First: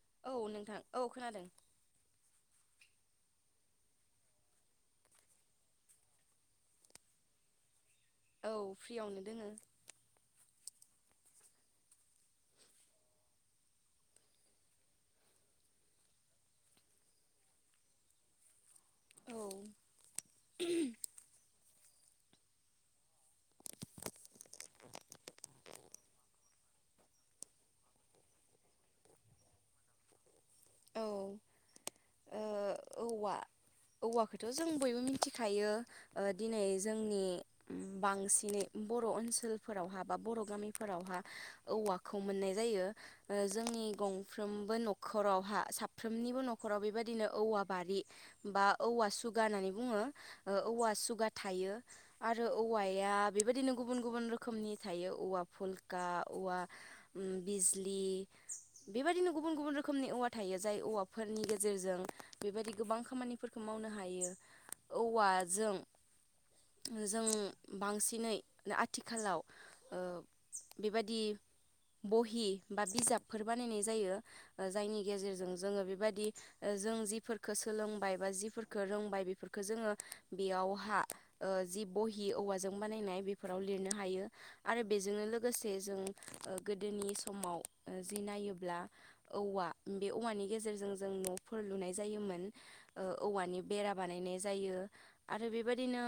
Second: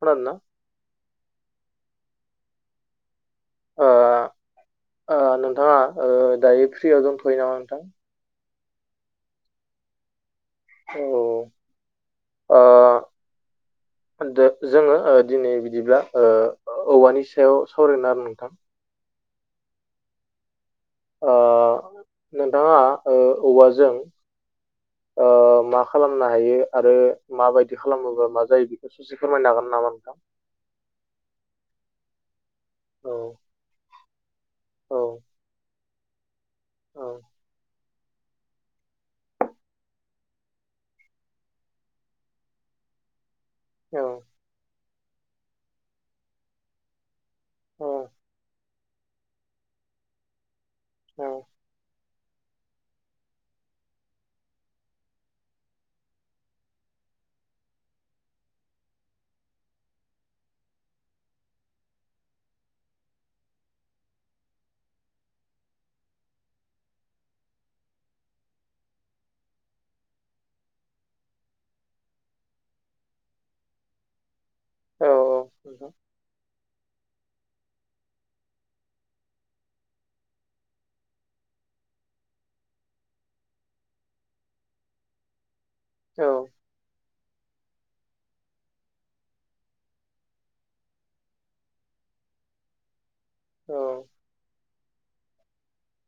खोनादोंना औ नोंथां औ खोनादों ओ ओ नोंथाङा ओ दायो फ्रियाव दंथ'यो नामा नोंथां? औ फ्रियावनो दोङो औ ओह [inaudible] द जोङो ओ दिनै बिदिब्ला ओ औवानि सायाव सावरायगोन आरो नोंथां औ ओ नोंथाङा ओ औवाजों [inaudible] ओ मा खालामनो हायो आरो माबायदि खालामोबा मा जायो बेखौ ससे फोरमायनो हागोन नामा नोंथां? औ औवा औ औवखौथ' जों औ बयबो मिथिखायो ओ दिनै औ जोंनि उम बांसिनै बर' ओनसोलफोरावहा बा बर' गामिफोरावहा औवाखौ मोननाय जायो। जोंनि गंफ्रोमबो न'खरावहा साफ्रोमनिबो न'खराव बेबायदिनो औवा औ बारि बा औवा सुगा होननानै बुङो औवा औ सुगा थायो। आरो औवाया बेबायदिनो गुबुन गुबुन रोखोमनि थायो औवा फुलक औवा बिजलि बेबायदिनो गुबुन गुबुन रोखोमनि औवा थायो जाय औवाफोरनि गेजेरजों बेबायदि गोबां खामानिफोरखौ मावनो हायो औवाजों जों बांसिनै आथिखालाव बेबादि बहि बा बिजाबफोर बानायनाय जायो। जायनि औ गेजेरजों जोङो नोंथां औ बेबायदि जों जि सोलोंबाय बा जिफोरखौ रोंबाय बेफोरखौ जोङो बेयावहा जि बहि औवाजों बानायनाय बेफोराव लिरनो हायो आरो बेजोंनो लोगोसे जों गोदोनि समाव जि नायोब्ला औवा बे औवानि गेजेरजों जों न'फोर लुनाय जायोमोन औवानि औ बेरा बानायनाय जायो आरो बेबायदिनो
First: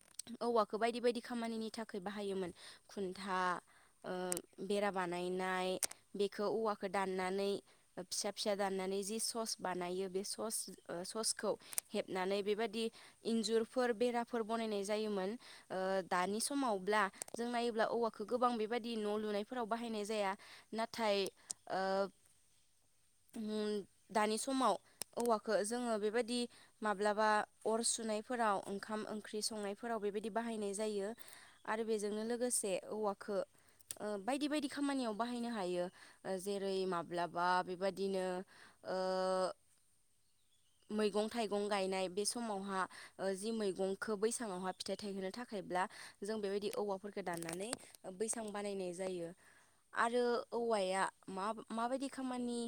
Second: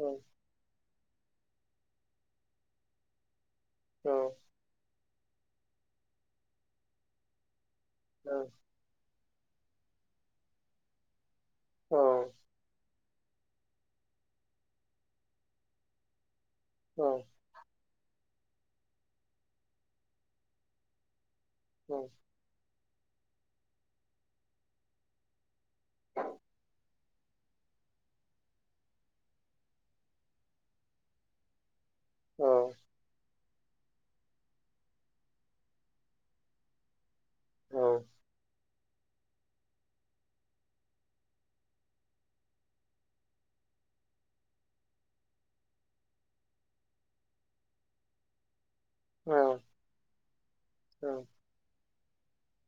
औ औवाखौ बायदि बायदि खामानिनि थाखाय बाहायोमोन खुन्था औ ओ बेरा बानायनाय बेखौ औवाखौ दाननानै फिसा फिसा दाननानै जि सस बानायो बे सस ससखौ हेबनानै बेबायदि इन्जुरफोर बेराफोर बनायनाय जायोन ओ दानि सम समावब्ला औ जों नायोब्ला औवाखौ गोबां बेबायदि न' लुनायफोराव बाहायनाय जाया नाथाय दानि समाव औवाखौ ओ जोङो बेबादि माब्लाबा अर सुनायफोराव ओंखाम ओंख्रि संनायफोराव बेबायदि बाहायनाय जायो। आरो बेजोंनो लोगोसे औवाखो ओ बायदि बायदि खामानियाव बाहायनो हायो ओ जेरै माब्लाबा औ बेबादिनो ओ मैगं थाइगं गायनाय बे समावहा ओ जि मैगंखो बैसाङावहा फिथाइ थायहोनो थाखायब्ला हा जों बेबायदि औवाफोरखो दनानै बैसां बानायनाय जायो औ आरो औवाया औ मा माबायदि खामानि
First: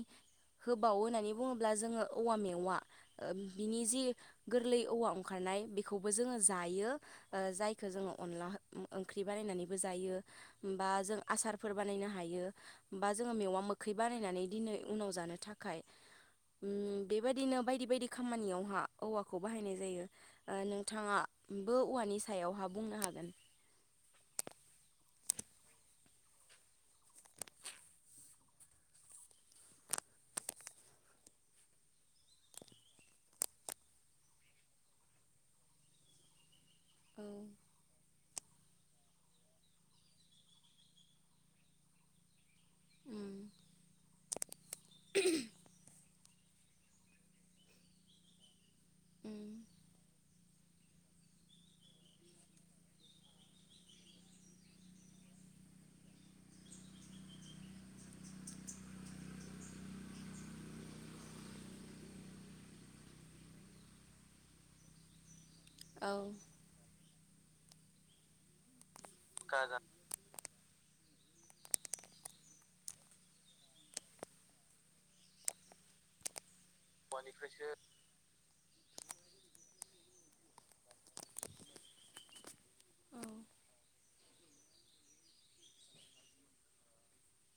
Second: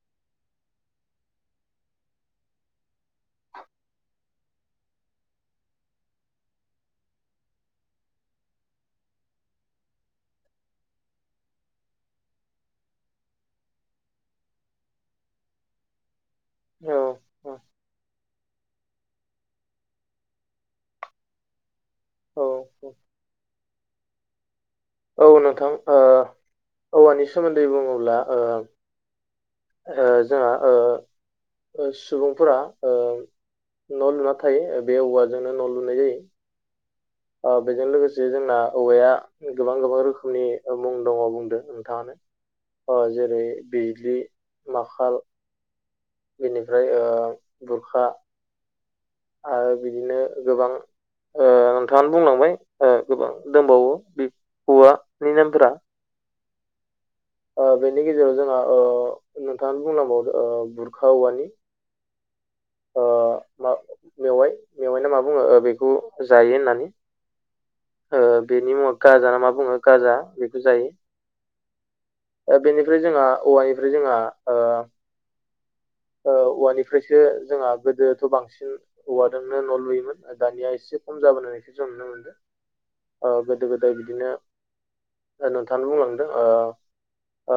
होबावो होननानै बुङोब्ला जोङो औवा मेवा ओ बिनि जि गोरलै औवा अंखारनाय बेखौबो जोङो जायो ओ जायखो जोङो अनला ओंख्रि बानायनानैबो जायो होमबा जों आ आसारफोर बानायनो हायो बा जोङो मेवा मोखै बानायनानै दिनै उनाव जानो थाखाय औ उम औ बेबायदिनो बायदि बायदि खामानियाव जोंहा औवाखौ बाहायनाय जायो नोंथाङा बो औवानि औ सायावहा बुंनो हागोन। औ नोंथां ओ औवानि सोमोन्दै बुङोब्ला ओ ओ जोंहा ओ सुबुंफोरा ओ न' लुना थायो बे औवाजोंनो न' लुनाय जायो। औ ओ बेजों लोगोसे जोंना औवाया गोबां गोबां रोखोमनि मुं दङ बुंदो नोंथाङानो अ' जेरै उम बिजलि माखाल बेनिफ्राय ओ बुरखा उम आरो बिदिनो गोबां ओम नोंथाङानो बुंलांबाय ओ गोबां दंबावो बे औवानि नेमफोरा ओ बेनि गेजेराव जोंहा ओ नोंथाङानो बुंलांबावदो ओ बुरखा औवानि [inaudible] ओ मा मेवाय मेवायना मा बुङो ओ बेखौ औ जायो होननानै ओ बेनि मुङा गाजा ना मा बुङो गाजा बेखौ जायो। बेनिफ्राय जोंहा औवानिफ्राय जोंहा ओ ओ औवानि फ्रायसो औवानिफ्रायसो जोंहा गोदोथ' बांसिन औवादोंनो न' लुयोमोन दानिया एसे खम जाबोनायखो जों नुनो मोनदो। औ ओ गोदो गोदाय बिदिनो नोंथाङानो बुंलांदों ओ ओ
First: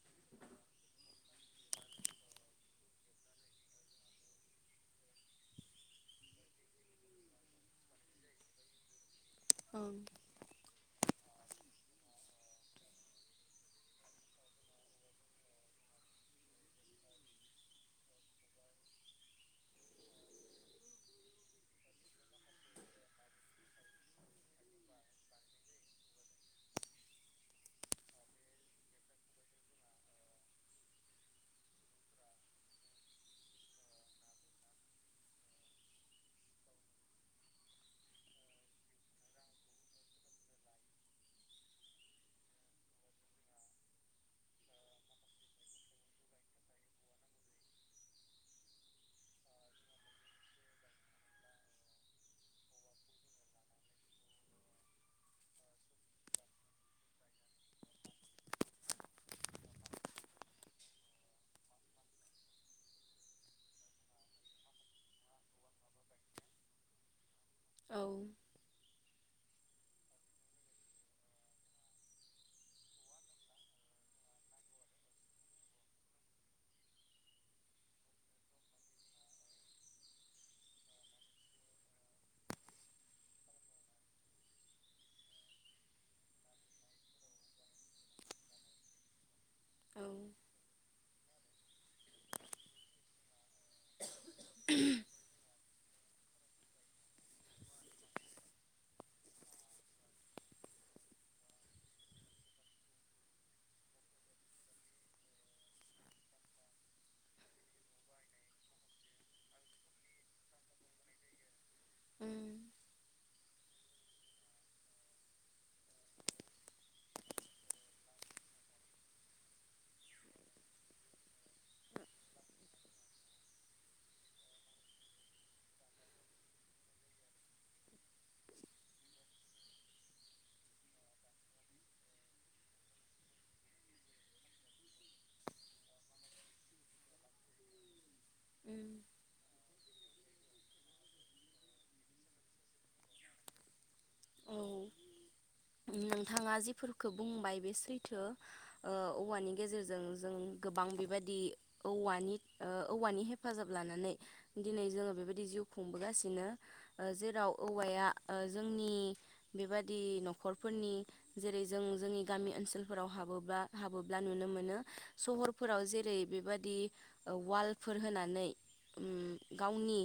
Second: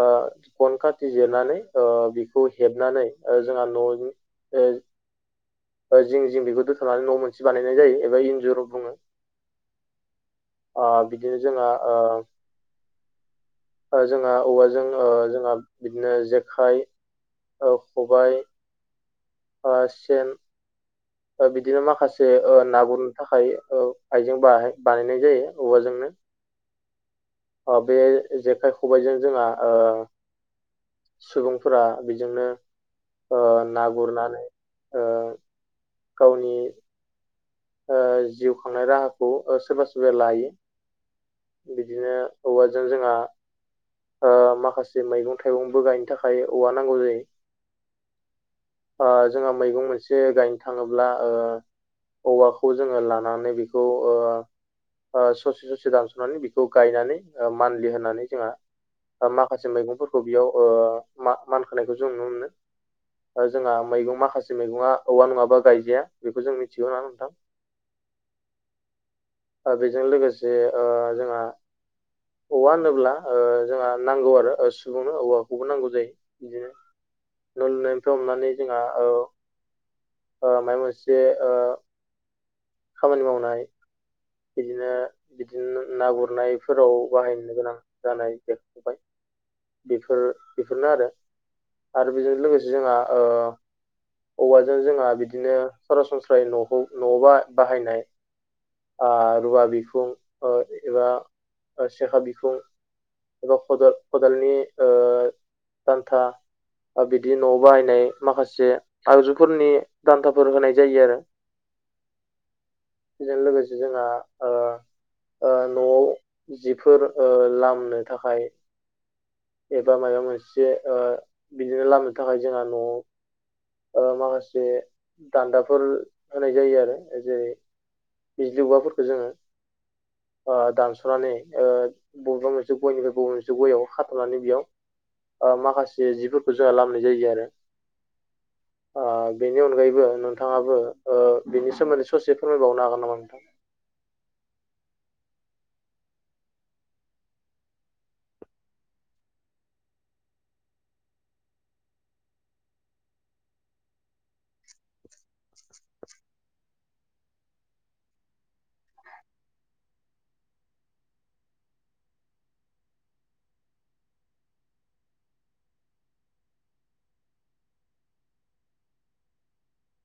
गन खाथि जिरनानै ओ बिखौ हेबनानै ओ जोंहा न'नि ओ ओ जिं जिं बेखौ दोथ'नानै न' मोनसे बानायनाय जायो एबा इन्जुर बुङो। औ ओ बिदिनो जोंहा ओ जो जोंहा औवाजों ओ जोंहा बिदिनो जेखाइ ओ खबाइ ओ सेन ओ बिदिनो माखासे ओ ना गुरनो थाखाय ओ आइजें बानायनाय जायो औवाजोंनो। [unintelligible] ओ बे जेखाइ खबाइजों जोंहा ओ सुबुंफोरा बिजोंनो ओ ना गुरनानै ओ गावनि ओ जिउ खांनाय राहाखौ ओ सोरबा सोरबा लायो। बिदिनो औवाजों जोंहा ओ माखासे मैगं थाइगंबो गायनो थाखाय औवा नांगौ जायो। ओ जोंहा मैगं मोनसे गायनो थाङोब्ला ओ औवाखौ जोङो लानानै बेखौ ओ ओ ससे ससे दानस'नानै बिखौ गायनानै ओ मानलि होननानै जोंहा माखासे मैगंफोरखौ बियाव ओ मा मानखोनायखौ जों नुनो मोनो। जोंहा मैगं माखासे मैगङा औवा नङाबा गायजाया बेखौ जों मिथिगौ ना नोंथां। औ बेजों लोगोसे ओ जोंहा औवा होनोब्ला ओ जोंहा नांगौ आरो सुबुंनो औवाखौबो नांगौ जायो। न लुनायनिफ्राय हमनानै जोंहा ओ ओ माबा मोनसे ओ खामानि मावनाय बिदिनो बिदिनो ना गुरनायफोराव बाहायनो गोनां जानाय जेखाय औ बेफोर बेफोरनोआरो आरो बेजों लोगोसे जोंहा ओ औवाजों जोंहा बिदिनो सरासनस्रायै नखौ नबा बाहायनाय ओ रुवा बिखुं ओ एबा सेखा बिखुं एबा खदाल खदालनि ओ दान्था ओ बिदि न'आव बाहायनाय माखासे आगजुफोरनि दान्थाफोर होनाय जायो आरो। उम बेजों लोगोसे जोंहा ओ ओ न'आव जिफोर ओ लामनो थाखाय एबा माबा मोनसे ओ बिदिनो लामनो थाखाय जोंहा न'आव ओ माखासे दान्दाफोर होनाय जायोआरो जेरै बिजौफोरखौ जोङो ओ दानसनानै ओ बबेबा मोनसे गयनिफ्राय बबेबा मोनसे गययाव खाथनानै बेयाव ओ माखासे जिफोरखौ जोंहा लामोनाय जायोआरो। उम ओ बेनि अनगायैबो नोंथाङाबो ओ बेनि सोमोन्दै ससे फोरमायबावनो हागोन नामा? [inaudible] औ नोंथाङा जिफोरखौ बुंबाय बे सैथो औवानि गेजेरजों जों गोबां बेबायदि औवानि ओ औवानि हेफाजाब लानानै दिनै जोङो बेबायदि जिउ खुं खुंबोगासिनो जेराव औवाया ओ जोंनि बेबादि नखरफोरनि जेरै जों जोंनि गामि ओनसोलफोराव हाबोब्ला हाबोब्ला नुनो मोनो सहरफोराव जेरै बेबादि वालफोर होनानै उम गावनि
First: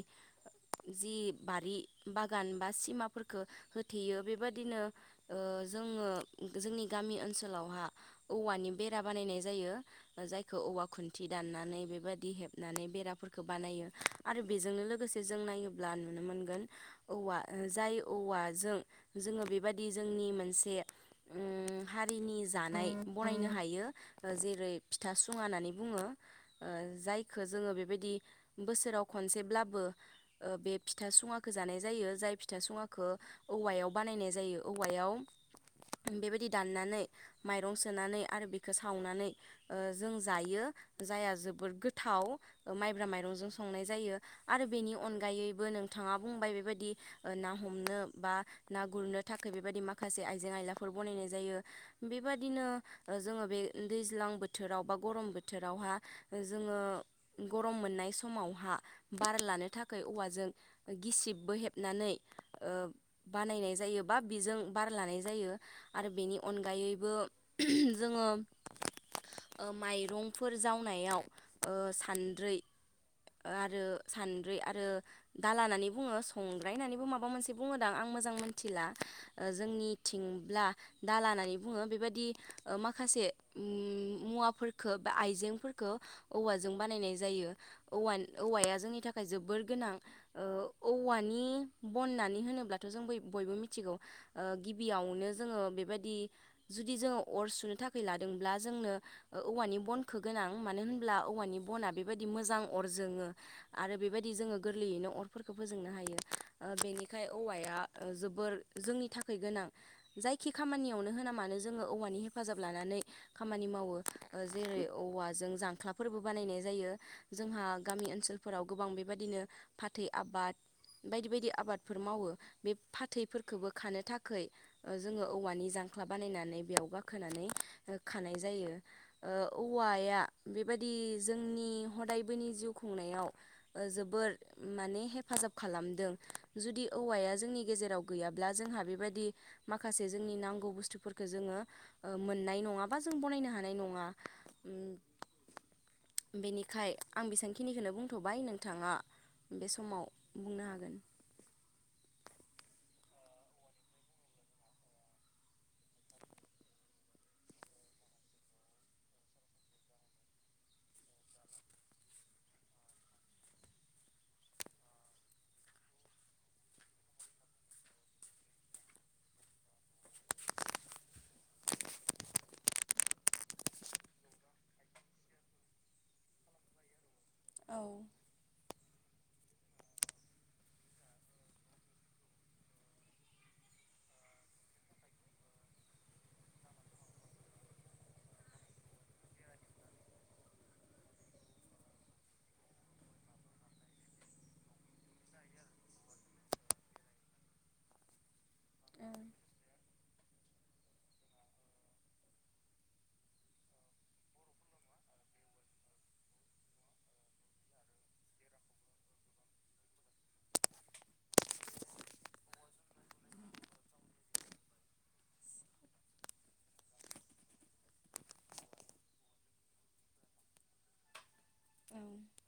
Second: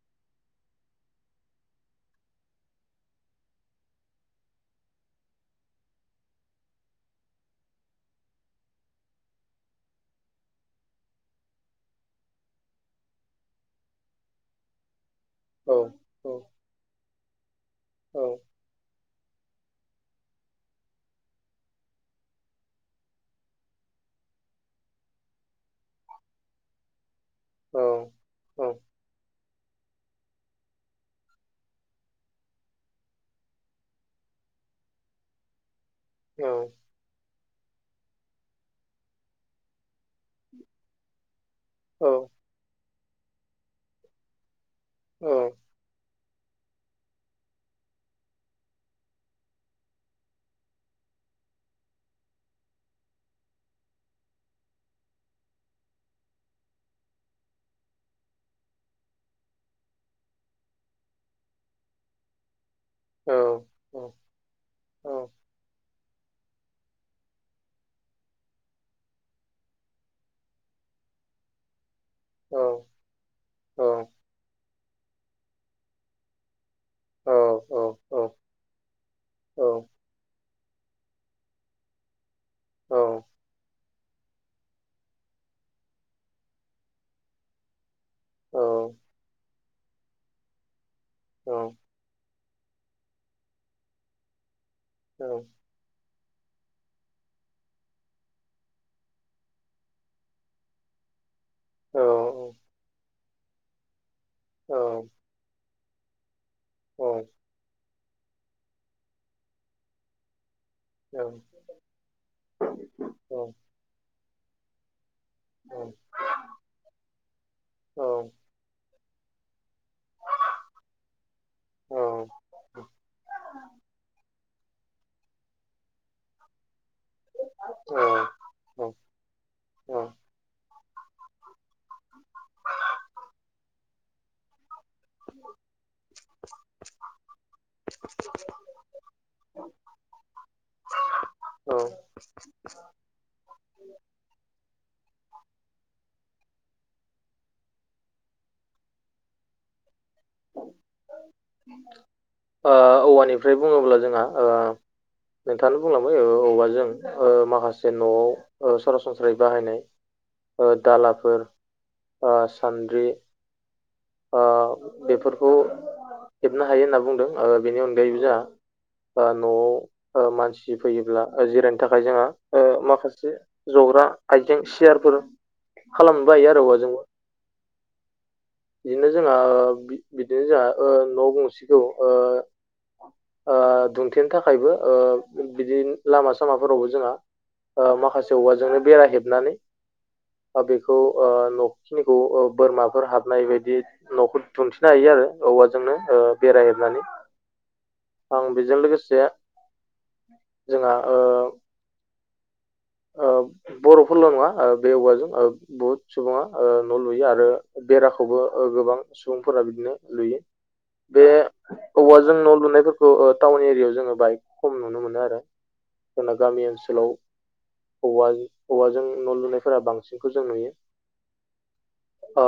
जि बारि बागान बा सिमाफोरखो हो थेयो बेबायाददिनो जोङो जोंनि गामि ओनसोलावहा औवानि बे बेरा बानायनाय जायो जायखौ औवा खुन्थि दाननानै बेबादि हेबनानै बेराफोरखौ बानायो। आरो बेजोंनो लोगोसे जों औ नायोब्ला नुनो औ मोनगोन औवा जाय औ औवाजों जोङो बेबादि जोंनि मोनसे उम हारिनि जानाय बनायनो हायो जेरै फिथा सुङानानै बुङो ओ जायखो जोंङो औ बेबायदि बोसोराव खनसेब्ला बो बे फिथा सुङाखो जानाय जायो जाय फिथा सुङाखो औवायाव बानायनाय जायो। औवायाव बेबायदि दाननानै माइ माइरं सोनानै आरो बेखो सावनानै ओ जों जायो जायहा जोबोद औ गोथाव माइब्रा माइरंजों संनाय जायो आरो बेनि औ अनगायैबो नोंथाङा बुंबाय बेबायदि ना हमनो बा ना गुरनो थाखाय बेबायदि माखासे आइजें आयलाफोर बनायनाय जायो बेबादिनो ओ जोङो बे दैज्लां बोथोराव बा गरम बोथोरावहा जोंङो गम मोननाय समावहा बार लानो थाखाय औवाजों गिसिबबो हेबनानै ओ औ बानायनाय जायो बा बेजों बार लानाय जायो। आरो बेनि अनगायैबो जोङो ओ माइरंफोर जावनायाव ओ औ सानद्रै आरो औ सान आरो दाला होननानै बुङो संराय होननानैबो माबा मोनसे बुङोदां आं औ मोजाङै मोन्थिला। ओ औ जोंनि थिंब्ला दाला होननानै बुङो बेबादि ओ औ माखासे मुवाफोर फोरखो आइजेंफोरखो औवाजों बानायनाय जायो औवा औ औवाया जोंनि थाखाय जोबोर गोनां ओ औवानि औ बननानै मानो होनोब्लाथ' जों बयबो मिथिगौ ओ औ गिबियावनो जोङो बेबायदि जुदि जोङो अर सुनो थाखाय लादोंब्ला जोंनो ओ औवानि बनखो गोनां मानो होनब्ला औवानि बना औ बेबायदि मोजां अर जोङो आरो बेबायदि जोङो औ गोरलैयैनो अरफोरखो फोजोंनो हायो ओ औ बेनिखायनो औवाया जोबोर जोंनि थाखाय गोनां जायखि खामानियावनो होना औ मानो जोङो औवानि हेफाजाब लानानै खामानि मावो ओ जेरै औवाजों जांख्लाफोरबो बानायनाय जायो जोंहा औ गामि ओनसोलफोराव गोबां बेबादिनो फाथै आबाद बायदि बायदि आबादफोर मावो बे फाथैफोरखोबो खानो थाखै ओ जोङो औवानि जां ख्ला बानायनानै बेयाव गाखोनानै खानाय जायो ओ औवाया बेबादि जोंनि हदायबोनि जिउ खुंनायाव ओ जोबोर माने हेफाजाब खालामदों जुदि औवाया जोंनि गेजेराव गैयाब्ला जोंहा बेबायदि माखासे जोंनि नांगौ बुस्थुफोरखो जोङो औ ओ मोननाय नङा बा जों बनायनो हानाय नङा बेनि बेखाय आं बेसेबांखिनिखोनो बुंथ'बाय नोंथाङा बे समाव बुंनो हागोन ओ औवानिफ्राय बुङोब्ला जोंहा ओ नोंथाङानो बुंलांबाय ओ औवाजों ओ माखासे न'आव ओ सरासनस्रायै बाहायनाय ओ दालाफोर ओ सान्द्रि ओ बेफोरखौ हेबनो हायो होनना बुंदों ओ बेनि अनगायैबो जा ओ न'आव ओ मानसि फैयोब्ला ओ जिरायनो थाखाय जोंहा ओ माखासे ज आइजें सियारफोर खालामनोबो हायो आरो औवाजोंबो औ बिदिनो जोंहा बिदिनो जोंहा ओ न' गंसेखौ ओ [unintelligible] ओ दुंथेनो थाखायबो ओ बिदि लामा सामाफोरावबो जोंहा ओ माखासे औवाजोंनो बेरा हेबनानै बा बेखौ ओ न'खिनिखौ ओ बोरमाफोर हाबनाय बायदि न'खौ दुमथिनो हायो औवाजोंनो ओ बेराहेबनानै आं बेजों लोगोसे जोंहा ओ ओ [unintelligible] बर'फोरल' नङा ओ बे औवाजों बुहुत सुबुङा ओ न' लुयो आरो बेराखौबो गोबां सुबुंफोरा बिदिनो लुयो। बे औवाजों न' लुनायफोरखौ ओ टाउन एरियायाव जोङो बाहाय खम नुनो मोनो आरो जोंना गामि ओनसोलाव औवा औवाजों न' लुनायफोरा बांसिनखौ जों नुयो। औ ओ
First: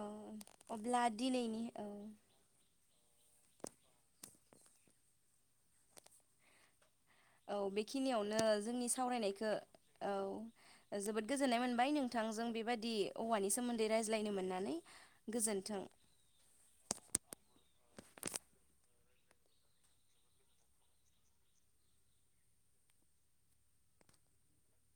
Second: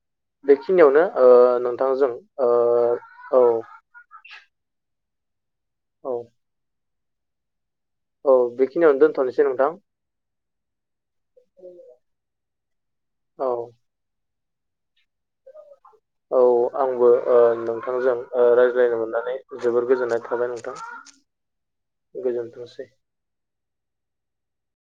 औ अब्ला बेखिनियावनो ओ दिनैनि औ नोंथांजों ओ औ औ औ बे खिनियावनो औ जोंनि बेखिनियावनो दोनथ'नोसै सावरायनायखो नोंथां औ जोबोद गोजोन्नाय मोनबाय नोंथांजों बेबायदि औवानि औ सोमोन्दै रायज्लायनो मोननानै गोजोन्थों। औ आंबो ओ नोंथांजों ओ रायज्लायनो मोननानै जोबोर गोजोननाय थाबाय नोंथां। गोजोनथोंसै